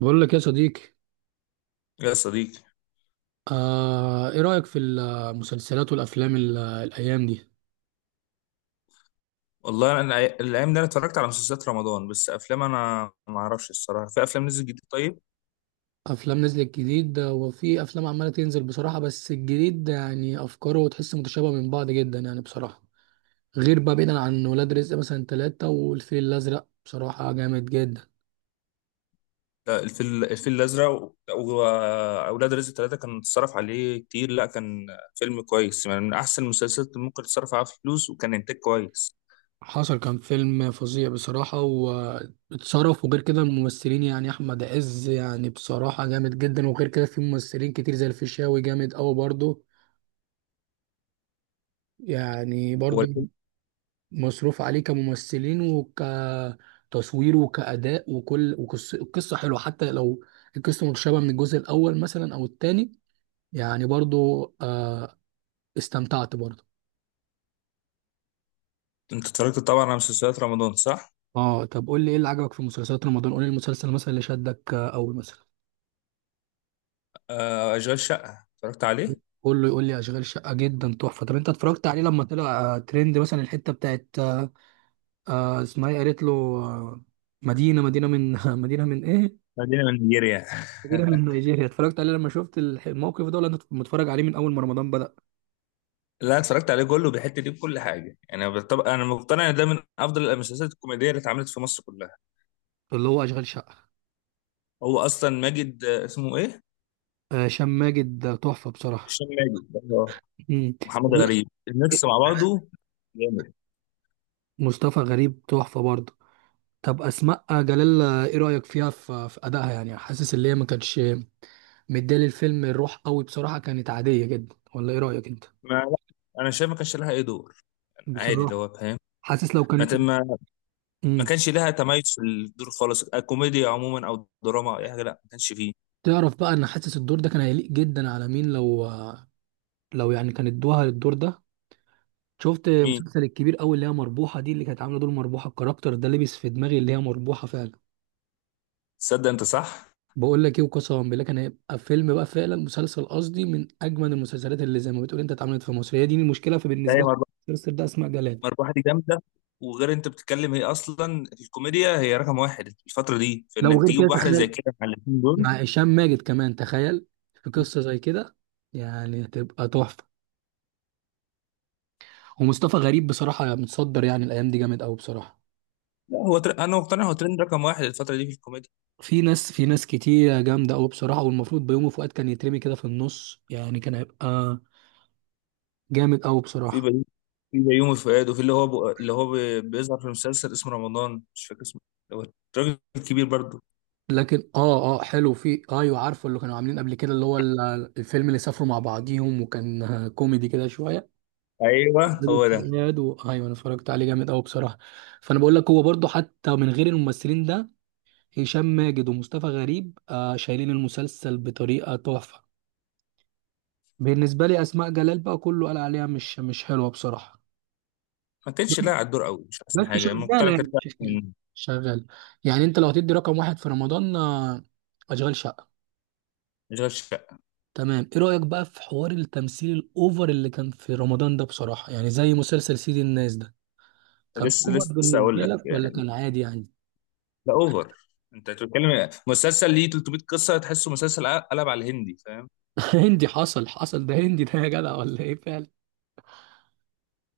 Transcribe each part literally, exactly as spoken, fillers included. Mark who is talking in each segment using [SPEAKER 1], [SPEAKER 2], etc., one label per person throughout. [SPEAKER 1] بقول لك يا صديقي.
[SPEAKER 2] يا صديقي،
[SPEAKER 1] آه ايه رأيك في المسلسلات والافلام ال- الايام دي؟
[SPEAKER 2] والله انا الأي- الايام دي انا اتفرجت على مسلسلات رمضان، بس افلام انا ما اعرفش الصراحه في افلام نزل جديد. طيب،
[SPEAKER 1] افلام نزلت جديد وفي افلام عمالة تنزل بصراحة، بس الجديد ده يعني افكاره تحس متشابهة من بعض جدا يعني بصراحة. غير بقى بعيدا عن ولاد رزق مثلا ثلاثة والفيل الازرق، بصراحة جامد جدا.
[SPEAKER 2] لا الفيل الفيل الازرق و- واولاد رزق ثلاثه كان اتصرف عليه كتير. لا كان فيلم كويس يعني، من احسن المسلسلات اللي ممكن تتصرف عليها فلوس، وكان انتاج كويس.
[SPEAKER 1] حصل، كان فيلم فظيع بصراحة واتصرف، وغير كده الممثلين يعني أحمد عز يعني بصراحة جامد جدا، وغير كده في ممثلين كتير زي الفيشاوي جامد أوي برضه، يعني
[SPEAKER 2] هو
[SPEAKER 1] برضه
[SPEAKER 2] الفيلم-
[SPEAKER 1] مصروف عليه كممثلين وكتصوير وكأداء وكل وقصة، القصة حلوة حتى لو القصة متشابهة من الجزء الأول مثلا أو التاني، يعني برضو. آه استمتعت برضو.
[SPEAKER 2] انت اتفرجت طبعا على مسلسلات رمضان، صح؟
[SPEAKER 1] اه، طب قول لي ايه اللي عجبك في مسلسلات رمضان؟ قول لي المسلسل مثلا اللي شدك، آه، أول مثلا.
[SPEAKER 2] آه، اشغال شقه اتفرجت عليه.
[SPEAKER 1] قول له يقول لي أشغال شقة جدا تحفة. طب أنت اتفرجت عليه لما طلع آه، ترند مثلا؟ الحتة بتاعت آه، آه، اسمها ايه قالت له؟ آه، مدينة مدينة من مدينة من ايه؟
[SPEAKER 2] خلينا من نيجيريا.
[SPEAKER 1] كبيرة من نيجيريا. اتفرجت عليه لما شفت الح- الموقف ده، ولا انت متفرج عليه من اول ما رمضان بدأ؟
[SPEAKER 2] لا اتفرجت عليه كله، بيحط ليه بكل حاجه يعني. طب انا مقتنع ان ده من افضل المسلسلات الكوميديه اللي اتعملت في مصر كلها.
[SPEAKER 1] اللي هو اشغال شقة.
[SPEAKER 2] هو اصلا ماجد، آه، اسمه ايه؟
[SPEAKER 1] آه، هشام ماجد ده تحفة بصراحة.
[SPEAKER 2] هشام ماجد، آه.
[SPEAKER 1] مم.
[SPEAKER 2] محمد غريب، الميكس مع بعضه جامد.
[SPEAKER 1] مصطفى غريب تحفة برضه. طب أسماء جلال، آه، ايه رأيك فيها؟ في في أدائها، يعني حاسس اللي هي ما كانتش مديه للفيلم الروح قوي بصراحة، كانت عادية جدا، ولا ايه رأيك انت؟
[SPEAKER 2] ما لا، انا شايف ما كانش لها اي دور عادي، اللي
[SPEAKER 1] بصراحة
[SPEAKER 2] هو فاهم.
[SPEAKER 1] حاسس لو كان.
[SPEAKER 2] ما ما ما
[SPEAKER 1] مم.
[SPEAKER 2] كانش لها تميز في الدور خالص، آه، كوميديا عموما او دراما او اي حاجه. لا ما كانش فيه.
[SPEAKER 1] تعرف بقى ان حاسس الدور ده كان هيليق جدا على مين لو، لو يعني كان ادوها الدور ده؟ شفت
[SPEAKER 2] مين؟
[SPEAKER 1] مسلسل الكبير قوي اللي هي مربوحه دي، اللي كانت عامله دور مربوحه؟ الكاركتر ده لبس في دماغي اللي هي مربوحه فعلا.
[SPEAKER 2] تصدق انت صح،
[SPEAKER 1] بقول لك ايه، وقسما بالله كان هيبقى فيلم بقى فعلا، مسلسل قصدي، من اجمل المسلسلات اللي زي ما بتقول انت اتعملت في مصر. هي دي المشكله،
[SPEAKER 2] لا هي
[SPEAKER 1] فبالنسبه لي
[SPEAKER 2] مربحه.
[SPEAKER 1] المسلسل ده اسماء جلال.
[SPEAKER 2] مربحه دي جامده، وغير انت بتتكلم هي اصلا في الكوميديا هي رقم واحد الفتره دي،
[SPEAKER 1] لو
[SPEAKER 2] فانك
[SPEAKER 1] غير كده
[SPEAKER 2] تجيب واحده زي
[SPEAKER 1] تخيل،
[SPEAKER 2] كده مع الاثنين
[SPEAKER 1] مع
[SPEAKER 2] دول.
[SPEAKER 1] هشام ماجد كمان تخيل، في قصه زي كده، يعني هتبقى تحفه. ومصطفى غريب بصراحه متصدر يعني الايام دي جامد قوي بصراحه.
[SPEAKER 2] لا هو تر... انا مقتنع هو ترند رقم واحد الفتره دي في الكوميديا.
[SPEAKER 1] في ناس، في ناس كتير جامده قوي بصراحه، والمفروض بيومي فؤاد كان يترمي كده في النص، يعني كان هيبقى جامد قوي
[SPEAKER 2] في
[SPEAKER 1] بصراحه.
[SPEAKER 2] بيومي في بيومي فؤاد، وفي اللي هو بق- اللي هو بي- بيظهر في المسلسل اسمه رمضان، مش فاكر اسمه، هو الراجل الكبير برضه.
[SPEAKER 1] لكن اه اه حلو، في ايوه عارفه اللي كانوا عاملين قبل كده، اللي هو ال- الفيلم اللي سافروا مع بعضيهم، وكان آه، كوميدي كده شويه،
[SPEAKER 2] ايوه
[SPEAKER 1] بدون
[SPEAKER 2] هو ده.
[SPEAKER 1] حلقات و... ايوه انا اتفرجت عليه، جامد قوي بصراحه. فانا بقول لك هو برضو حتى من غير الممثلين ده، هشام ماجد ومصطفى غريب آه شايلين المسلسل بطريقه تحفه. بالنسبه لي اسماء جلال بقى كله قال عليها مش مش حلوه بصراحه،
[SPEAKER 2] ما كانش لاعب على الدور قوي، مش
[SPEAKER 1] بس
[SPEAKER 2] احسن حاجه لما كنت.
[SPEAKER 1] شغاله
[SPEAKER 2] انا كنت
[SPEAKER 1] يعني شغاله.
[SPEAKER 2] من
[SPEAKER 1] شغالة. يعني انت لو هتدي رقم واحد في رمضان، آه، اشغال شقه.
[SPEAKER 2] اشغال شقه.
[SPEAKER 1] تمام. ايه رأيك بقى في حوار التمثيل الاوفر اللي كان في رمضان ده بصراحة، يعني زي مسلسل سيد الناس ده، كان
[SPEAKER 2] لسه
[SPEAKER 1] اوفر
[SPEAKER 2] لسه
[SPEAKER 1] بالنسبة
[SPEAKER 2] اقول لك
[SPEAKER 1] لك ولا
[SPEAKER 2] يعني،
[SPEAKER 1] كان عادي يعني؟
[SPEAKER 2] ده اوفر. انت بتتكلم مسلسل ليه ثلاث مية قصه، تحسه مسلسل قلب على الهندي، فاهم؟
[SPEAKER 1] هندي، حصل حصل ده هندي ده يا جدع، ولا ايه فعلا؟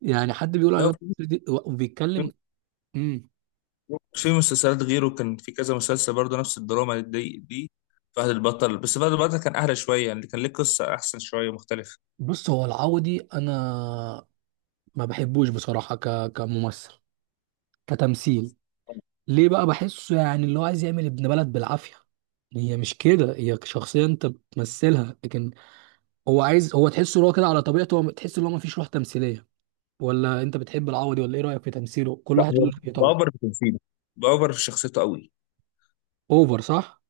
[SPEAKER 1] يعني حد بيقول على
[SPEAKER 2] لو في
[SPEAKER 1] نفسه دي- وبيتكلم. امم
[SPEAKER 2] في مسلسلات غيره كان في كذا مسلسل برضه نفس الدراما دي دي. فهد البطل، بس فهد البطل كان اهدى شويه يعني، كان ليه قصه احسن شويه مختلفه.
[SPEAKER 1] بص، هو العوضي انا ما بحبوش بصراحة، ك... كممثل، كتمثيل. ليه بقى؟ بحسه يعني اللي هو عايز يعمل ابن بلد بالعافية. هي مش كده، هي شخصية انت بتمثلها، لكن هو عايز، هو تحسه اللي هو كده على طبيعته، هو تحس ان هو مفيش روح تمثيليه. ولا انت بتحب العوضي، ولا ايه رايك في تمثيله؟ كل
[SPEAKER 2] لا
[SPEAKER 1] واحد
[SPEAKER 2] هو
[SPEAKER 1] يقول لك ايه طبعا.
[SPEAKER 2] بأوفر في تمثيله، بأوفر في شخصيته قوي.
[SPEAKER 1] اوفر صح.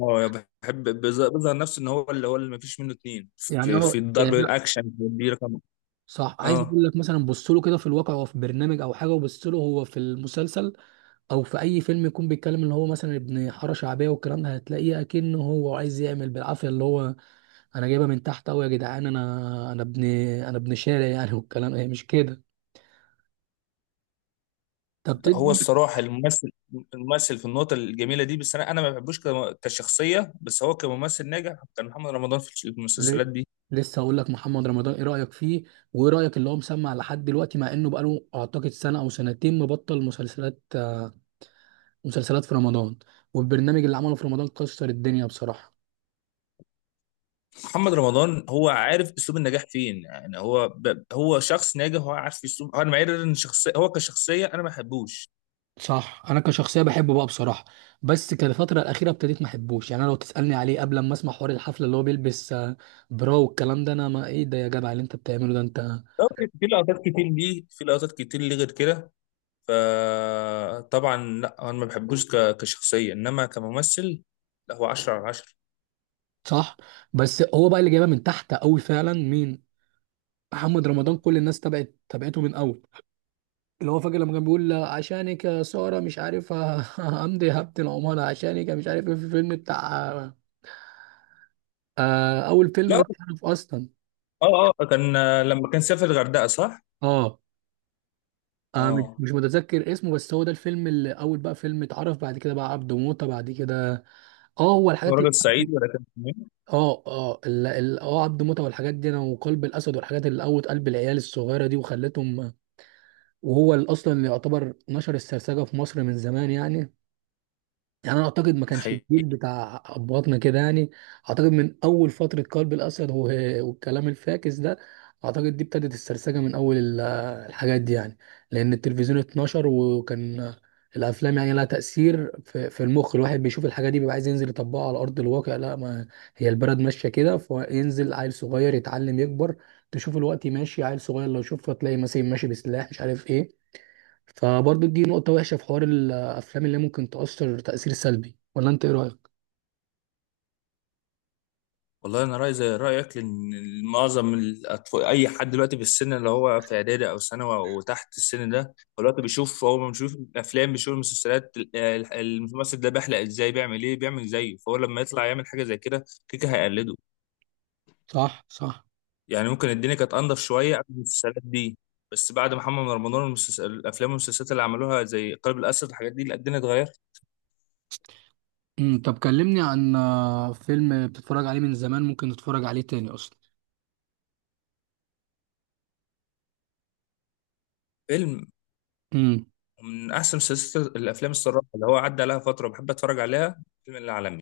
[SPEAKER 2] هو بحب بز- بيظهر نفسه ان هو اللي هو اللي مفيش منه اتنين
[SPEAKER 1] يعني
[SPEAKER 2] في, في
[SPEAKER 1] اه
[SPEAKER 2] الضرب
[SPEAKER 1] يعني.
[SPEAKER 2] الاكشن دي رقم.
[SPEAKER 1] صح، عايز
[SPEAKER 2] اه،
[SPEAKER 1] اقول لك مثلا، بص له كده في الواقع هو في برنامج او حاجه، وبص له هو في المسلسل، او في اي فيلم، يكون بيتكلم اللي هو مثلا ابن حاره شعبيه والكلام ده، هتلاقيه اكنه هو عايز يعمل بالعافيه اللي هو: انا جايبها من تحت قوي يا جدعان، انا انا ابن، انا ابن شارع يعني والكلام. هي مش كده. طب
[SPEAKER 2] لا، هو
[SPEAKER 1] تدي
[SPEAKER 2] الصراحه الممثل الممثل في النقطه الجميله دي. بس انا انا ما بحبوش كم- كشخصيه، بس هو كممثل ناجح كان محمد رمضان في المسلسلات
[SPEAKER 1] ليه؟
[SPEAKER 2] دي.
[SPEAKER 1] لسه هقول لك، محمد رمضان ايه رايك فيه؟ وايه رايك اللي هو مسمع لحد دلوقتي، مع انه بقاله اعتقد سنه او سنتين مبطل مسلسلات مسلسلات في رمضان؟ والبرنامج اللي عمله في رمضان كسر الدنيا بصراحه.
[SPEAKER 2] محمد رمضان هو عارف اسلوب النجاح فين يعني، هو ب... هو شخص ناجح، هو عارف اسلوب. انا معير ان شخصيه هو كشخصيه انا ما بحبوش.
[SPEAKER 1] صح، انا كشخصيه بحبه بقى بصراحه، بس كان الفتره الاخيره ابتديت ما احبوش، يعني انا لو تسالني عليه قبل ما اسمع حوار الحفله اللي هو بيلبس آه، برا والكلام ده، انا ما ايه ده يا جدع اللي انت بتعمله ده انت!
[SPEAKER 2] طب في لقطات كتير ليه، في لقطات كتير ليه غير كده. فطبعا لا انا ما بحبوش ك- كشخصيه انما كممثل. لا هو عشرة على عشرة.
[SPEAKER 1] صح. بس هو بقى اللي جايبها من تحت قوي فعلا مين؟ محمد رمضان. كل الناس تبعت تبعته من اول، اللي هو فاكر لما كان بيقول عشانك يا سارة، مش عارف ه- همضي هبة العمارة عشانك، مش عارف ايه، في الفيلم بتاع، آه أول فيلم ده
[SPEAKER 2] لا،
[SPEAKER 1] اتعرف أصلا.
[SPEAKER 2] اه اه كان، آه، لما كان سافر الغردقه، صح؟
[SPEAKER 1] اه آه، مش
[SPEAKER 2] اه،
[SPEAKER 1] مش متذكر اسمه، بس هو ده الفيلم اللي أول بقى فيلم اتعرف، بعد كده بقى عبده موتة، بعد كده. اه هو
[SPEAKER 2] اسمه
[SPEAKER 1] الحاجات اللي
[SPEAKER 2] راجل صعيدي ولا كان اسمه إيه؟
[SPEAKER 1] اه اه ال- ال- اه عبد موتة والحاجات دي انا، وقلب الاسد، والحاجات اللي قوت قلب العيال الصغيره دي وخلتهم، وهو اللي اصلا اللي يعتبر نشر السرسجه في مصر من زمان يعني. يعني انا اعتقد ما كانش
[SPEAKER 2] حقيقي.
[SPEAKER 1] الجيل بتاع ابهاتنا كده يعني، اعتقد من اول فتره قلب الاسد و- والكلام الفاكس ده، اعتقد دي ابتدت السرسجه من اول ال- الحاجات دي يعني، لان التلفزيون اتنشر. وكان الافلام يعني لها تاثير في, في المخ، الواحد بيشوف الحاجه دي بيبقى عايز ينزل يطبقها على ارض الواقع. لا ما هي البلد ماشيه كده، فينزل عيل صغير يتعلم يكبر، تشوف الوقت ماشي عيل صغير لو شوفه تلاقي مثلا ماشي بسلاح مش عارف ايه. فبرضه دي نقطة وحشة في حوار الأفلام، اللي ممكن تأثر تأثير سلبي، ولا أنت إيه رأيك؟
[SPEAKER 2] والله انا رايي زي رايك، لان معظم الاطفال اي حد دلوقتي في السن اللي هو في اعدادي او ثانوي وتحت السن ده، هو دلوقتي بيشوف، هو بيشوف الافلام بيشوف المسلسلات، ال- ال- الممثل ده بيحلق ازاي، بيعمل ايه، بيعمل زيه، فهو لما يطلع يعمل حاجه زي كده كيكه هيقلده.
[SPEAKER 1] صح صح.
[SPEAKER 2] يعني ممكن الدنيا كانت انضف شويه قبل المسلسلات دي، بس بعد محمد رمضان المسلسل، الافلام والمسلسلات اللي عملوها زي قلب الاسد الحاجات دي، لا الدنيا اتغيرت.
[SPEAKER 1] امم طب كلمني عن، آه، فيلم بتتفرج عليه من زمان ممكن تتفرج عليه تاني أصلا.
[SPEAKER 2] فيلم؟
[SPEAKER 1] امم
[SPEAKER 2] من احسن مسلسلات الافلام الصراحه اللي هو عدى عليها فتره بحب اتفرج عليها فيلم العالمي.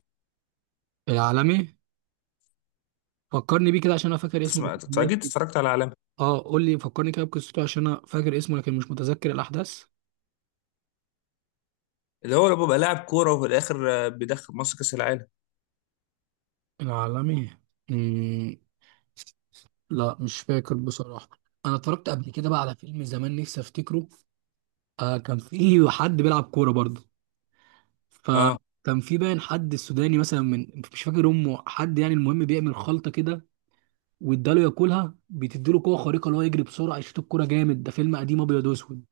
[SPEAKER 1] العالمي، فكرني بيه كده عشان أنا فاكر اسمه
[SPEAKER 2] تسمع،
[SPEAKER 1] لكن
[SPEAKER 2] اكيد
[SPEAKER 1] ناسي.
[SPEAKER 2] اتفرجت على العالمي،
[SPEAKER 1] أه قول لي، فكرني كده بقصته عشان أنا فاكر اسمه لكن مش متذكر الأحداث.
[SPEAKER 2] اللي هو لما بيبقى لاعب كوره، وفي الاخر آه، بيدخل مصر كاس العالم.
[SPEAKER 1] العالمي. امم لا مش فاكر بصراحة. أنا اتفرجت قبل كده بقى على فيلم زمان نفسي أفتكره، آه كان فيه حد بيلعب كورة برضه،
[SPEAKER 2] اه،
[SPEAKER 1] فكان في باين حد السوداني مثلا من، مش فاكر امه حد يعني، المهم بيعمل خلطه كده واداله ياكلها، بتديله قوه خارقه اللي هو يجري بسرعه، يشوط الكوره جامد. ده فيلم قديم ابيض واسود،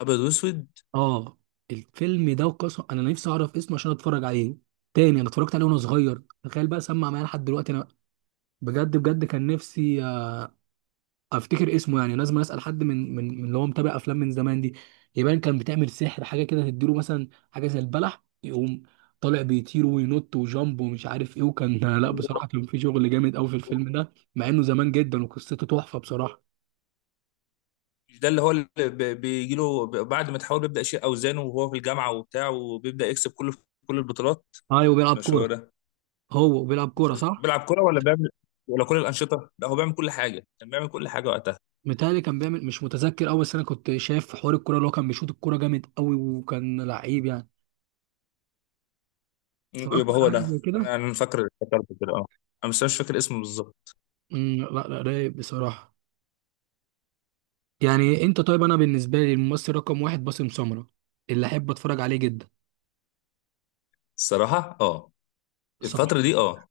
[SPEAKER 2] ابيض واسود.
[SPEAKER 1] اه. الفيلم ده وقصه، انا نفسي اعرف اسمه عشان اتفرج عليه تاني. انا اتفرجت عليه وانا صغير، تخيل بقى سمع معايا لحد دلوقتي انا. بجد بجد كان نفسي افتكر اسمه، يعني لازم اسال حد من من من اللي هو متابع افلام من زمان دي. يبان كان بتعمل سحر حاجه كده، تديله مثلا حاجه زي البلح، يقوم طالع بيطير وينط وجامب ومش عارف ايه. وكان لا بصراحه كان في شغل جامد قوي في الفيلم ده، مع انه زمان جدا، وقصته تحفه بصراحه.
[SPEAKER 2] مش ده اللي هو اللي بي- بيجي له ب- بعد ما تحاول بيبدا يشيل اوزانه وهو في الجامعه وبتاع، وبيبدا يكسب كله في كل البطولات.
[SPEAKER 1] ايوه بيلعب
[SPEAKER 2] مش هو
[SPEAKER 1] كوره.
[SPEAKER 2] ده؟
[SPEAKER 1] هو بيلعب كوره صح.
[SPEAKER 2] بيلعب كرة ولا بيعمل، ولا كل الأنشطة؟ لا هو بيعمل كل حاجة، كان بيعمل كل حاجة وقتها.
[SPEAKER 1] متهيألي كان بيعمل، مش متذكر قوي، بس انا كنت شايف حوار الكوره اللي هو كان بيشوط الكوره جامد قوي وكان لعيب يعني. اتفرجت
[SPEAKER 2] يبقى
[SPEAKER 1] على
[SPEAKER 2] هو
[SPEAKER 1] حاجه
[SPEAKER 2] ده،
[SPEAKER 1] زي
[SPEAKER 2] أنا
[SPEAKER 1] كده.
[SPEAKER 2] أنا فاكر، فكرت كده أه. أنا بس مش فاكر اسمه بالظبط.
[SPEAKER 1] أمم، لا لا رايق بصراحه. يعني انت طيب، انا بالنسبه لي الممثل رقم واحد باسم سمره، اللي احب اتفرج عليه جدا.
[SPEAKER 2] الصراحة أه،
[SPEAKER 1] صح.
[SPEAKER 2] الفترة دي أه.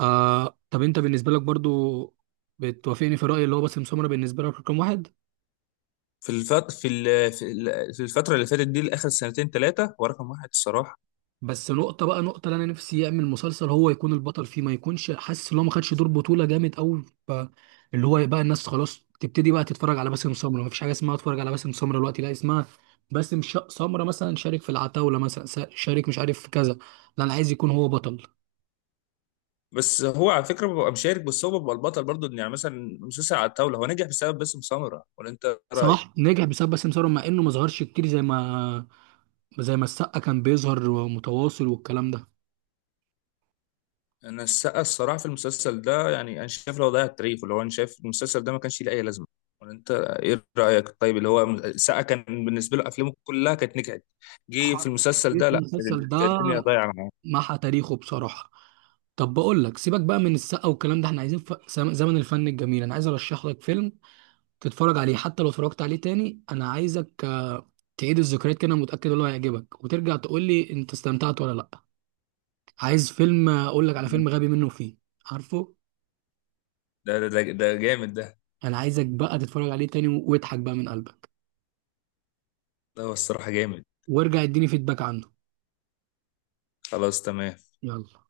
[SPEAKER 1] آه، طب انت بالنسبه لك برضو بتوافقني في رايي اللي هو باسم سمره بالنسبه لك رقم واحد؟
[SPEAKER 2] في الفت... في ال... في ال- في الفترة اللي فاتت دي لآخر سنتين ثلاثة هو رقم واحد الصراحة.
[SPEAKER 1] بس نقطه بقى، نقطه اللي انا نفسي يعمل مسلسل هو يكون البطل فيه، ما يكونش حاسس ان هو ما خدش دور بطوله جامد قوي، اللي هو يبقى الناس خلاص تبتدي بقى تتفرج على باسم سمره، ما فيش حاجه اسمها اتفرج على باسم سمره دلوقتي لا، اسمها باسم ش- سمره مثلا شارك في العتاوله مثلا، س- شارك مش عارف في كذا. لا انا عايز يكون هو بطل.
[SPEAKER 2] بس هو على فكرة ببقى مشارك، بس هو بيبقى البطل برضه. إن يعني مثلا مسلسل على الطاولة هو نجح بسبب باسم سمرة، ولا أنت رأيك؟
[SPEAKER 1] صلاح نجح بسبب باسم سمسار، مع انه ما ظهرش كتير زي ما زي ما السقا كان بيظهر ومتواصل والكلام ده.
[SPEAKER 2] انا السقا الصراحه في المسلسل ده، يعني انا شايف لو ضيع التاريخ، اللي هو انا شايف المسلسل ده ما كانش ليه اي لازمه. ولا انت ايه رايك؟ طيب اللي هو السقا كان بالنسبه له افلامه كلها كانت نجحت، جه في
[SPEAKER 1] حرك
[SPEAKER 2] المسلسل
[SPEAKER 1] كتير
[SPEAKER 2] ده
[SPEAKER 1] في
[SPEAKER 2] لا، كانت
[SPEAKER 1] المسلسل ده،
[SPEAKER 2] الدنيا ضايعه معاه.
[SPEAKER 1] محى تاريخه بصراحة. طب بقول لك سيبك بقى من السقا والكلام ده، احنا عايزين ف... زم- زمن الفن الجميل. انا عايز ارشح لك فيلم تتفرج عليه، حتى لو اتفرجت عليه تاني انا عايزك آه، تعيد الذكريات كده. أنا متأكد ان هو هيعجبك، وترجع تقول لي انت استمتعت ولا لا. عايز فيلم، آه، اقول لك على فيلم غبي منه فيه عارفه.
[SPEAKER 2] ده ده ده ده جامد ده.
[SPEAKER 1] انا عايزك بقى تتفرج عليه تاني واضحك بقى من قلبك،
[SPEAKER 2] ده هو الصراحه جامد.
[SPEAKER 1] وارجع اديني فيدباك عنه.
[SPEAKER 2] خلاص تمام.
[SPEAKER 1] يلا.